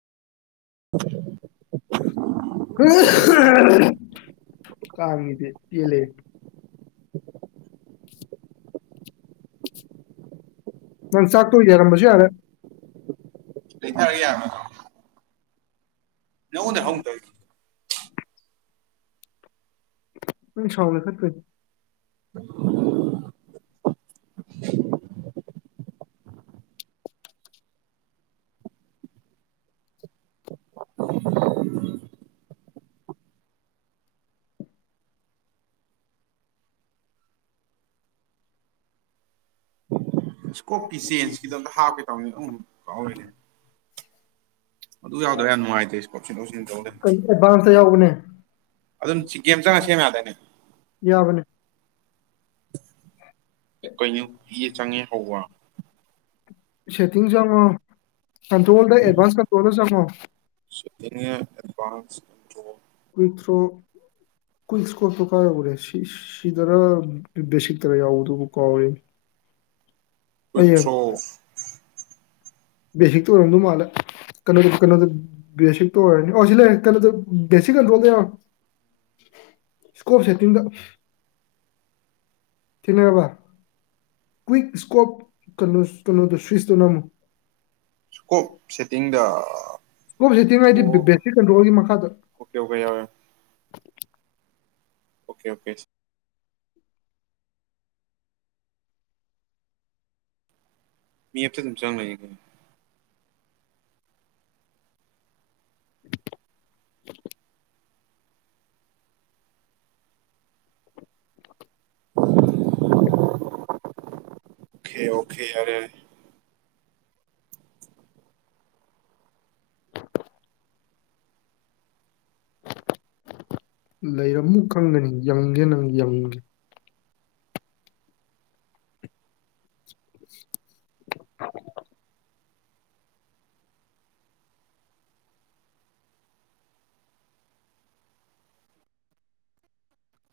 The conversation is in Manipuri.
ꯎ [unintelligible] ꯀꯥꯡꯁꯤꯗꯤ ꯄꯦꯜꯂꯦ ꯍꯦ [inaudible] ꯅꯪ ꯆꯥꯛꯇꯨ ꯌꯥꯔꯝꯕꯁꯨ ꯌꯥꯔꯦ ꯂꯩꯊꯔ ꯌꯥꯔꯕꯅꯠꯇ꯭ꯔꯣ ꯌꯥꯎꯅꯦ ꯍ ꯊꯥꯏ [unintelligible] ꯅꯪ ꯁꯥꯎꯟ ꯂꯩꯈꯠꯄꯩꯅꯤ [inaudible] ꯏꯁꯀꯣꯞꯀꯤ ꯆꯦꯟꯁꯀꯤꯗꯣ ꯑꯝꯇ ꯍꯥꯞꯀꯦ ꯇꯧꯅꯤ ꯑꯗꯨꯝ ꯀꯥꯎꯂꯩꯔꯦ ꯑꯗꯨ ꯌꯥꯎꯗ꯭ꯔ ꯌꯥꯝ ꯅꯨꯡꯉꯥꯏꯇꯦ ꯏꯁꯀꯣꯞ ꯁꯤꯟꯗꯣꯛ ꯁꯤꯟꯖꯤꯟ ꯇꯧꯂꯩꯔꯦ ꯑꯦꯗꯚꯥꯟꯁꯇ ꯌꯥꯎꯕꯅꯦ ꯑꯗꯨꯝ ꯒꯦꯝ ꯆꯪꯉ ꯁꯦꯝ ꯌꯥꯗꯥꯏꯅꯦ ꯌꯥꯕꯅꯦ ꯀꯩꯅꯣ ꯆꯪꯉꯦ ꯍꯧꯕ ꯁꯦꯠꯇꯤꯡ ꯆꯪꯉꯣ ꯀꯟꯇ꯭ꯔꯣꯜꯗ ꯑꯦꯗꯚꯥꯟꯁ ꯀꯟꯇ꯭ꯔꯣꯜꯗ ꯆꯪꯉꯣ ꯁꯦꯠꯇꯤꯡ ꯑꯦꯗꯚꯥꯟꯁ ꯀꯟꯇ꯭ꯔꯣꯜ ꯀꯨꯏꯊ꯭ꯔꯣ ꯀꯨꯋꯤꯛ ꯊꯔꯣ ꯀꯥꯏ ꯌꯧꯈꯔꯦ ꯁꯤꯗꯔ ꯕꯦꯁꯤꯛꯇꯔ ꯌꯥꯎꯕꯗꯨꯕꯨ ꯀꯥꯎꯔꯦ ꯑꯩ ꯀꯨꯋꯤꯛ ꯌꯦꯡ ꯊꯔꯣ ꯕꯦꯁꯤꯛꯇ ꯑꯣꯏꯔꯝꯗꯧ ꯃꯥꯜꯂꯦ ꯀꯩꯅꯣꯗ ꯀꯩꯅꯣꯗ ꯕꯦꯁꯛꯇ ꯑꯣꯏꯔꯅꯤ ꯑꯣ ꯁꯤꯂꯩꯔꯦ ꯕꯦꯁꯤꯛ ꯑꯟꯗꯔꯣꯗ ꯌꯥꯎꯔꯦ ꯏꯁꯀꯣꯞ ꯁꯦꯠꯇꯤꯡꯗ ꯊꯦꯡꯅꯔꯕ ꯀ꯭ꯋꯤꯛ ꯁ꯭ꯀꯣꯞ ꯀꯩꯅꯣ ꯀꯩꯅꯣꯗꯣ ꯁ꯭ꯋꯤꯁꯇꯣꯅꯝꯃꯣ [unintelligible] ꯁꯦꯇꯤꯡꯗꯥ [unintelligible] ꯁꯦꯇꯤꯡ ꯍꯥꯏꯗꯤ ꯕꯦ ꯕꯦꯠꯇ꯭ꯔꯤ ꯀꯟꯇ꯭ꯔꯣꯜꯒꯤ ꯃꯈꯥꯗ ꯑꯣꯀꯦ ꯑꯣꯀꯦ ꯌꯥꯎꯔꯦ ꯑꯣꯀꯦ ꯑꯣꯀꯦ ꯃꯦꯞꯇ ꯑꯗꯨꯝ ꯆꯪꯂꯩ [inaudible] ꯈꯦ ꯑꯣꯈꯦ ꯌꯥꯔꯦ ꯌꯥꯔꯦ ꯂꯩꯔꯝꯃꯨ ꯀꯪꯒꯅꯤ ꯌꯪꯒꯦ ꯅꯪ ꯌꯪꯒꯦ [unintelligible]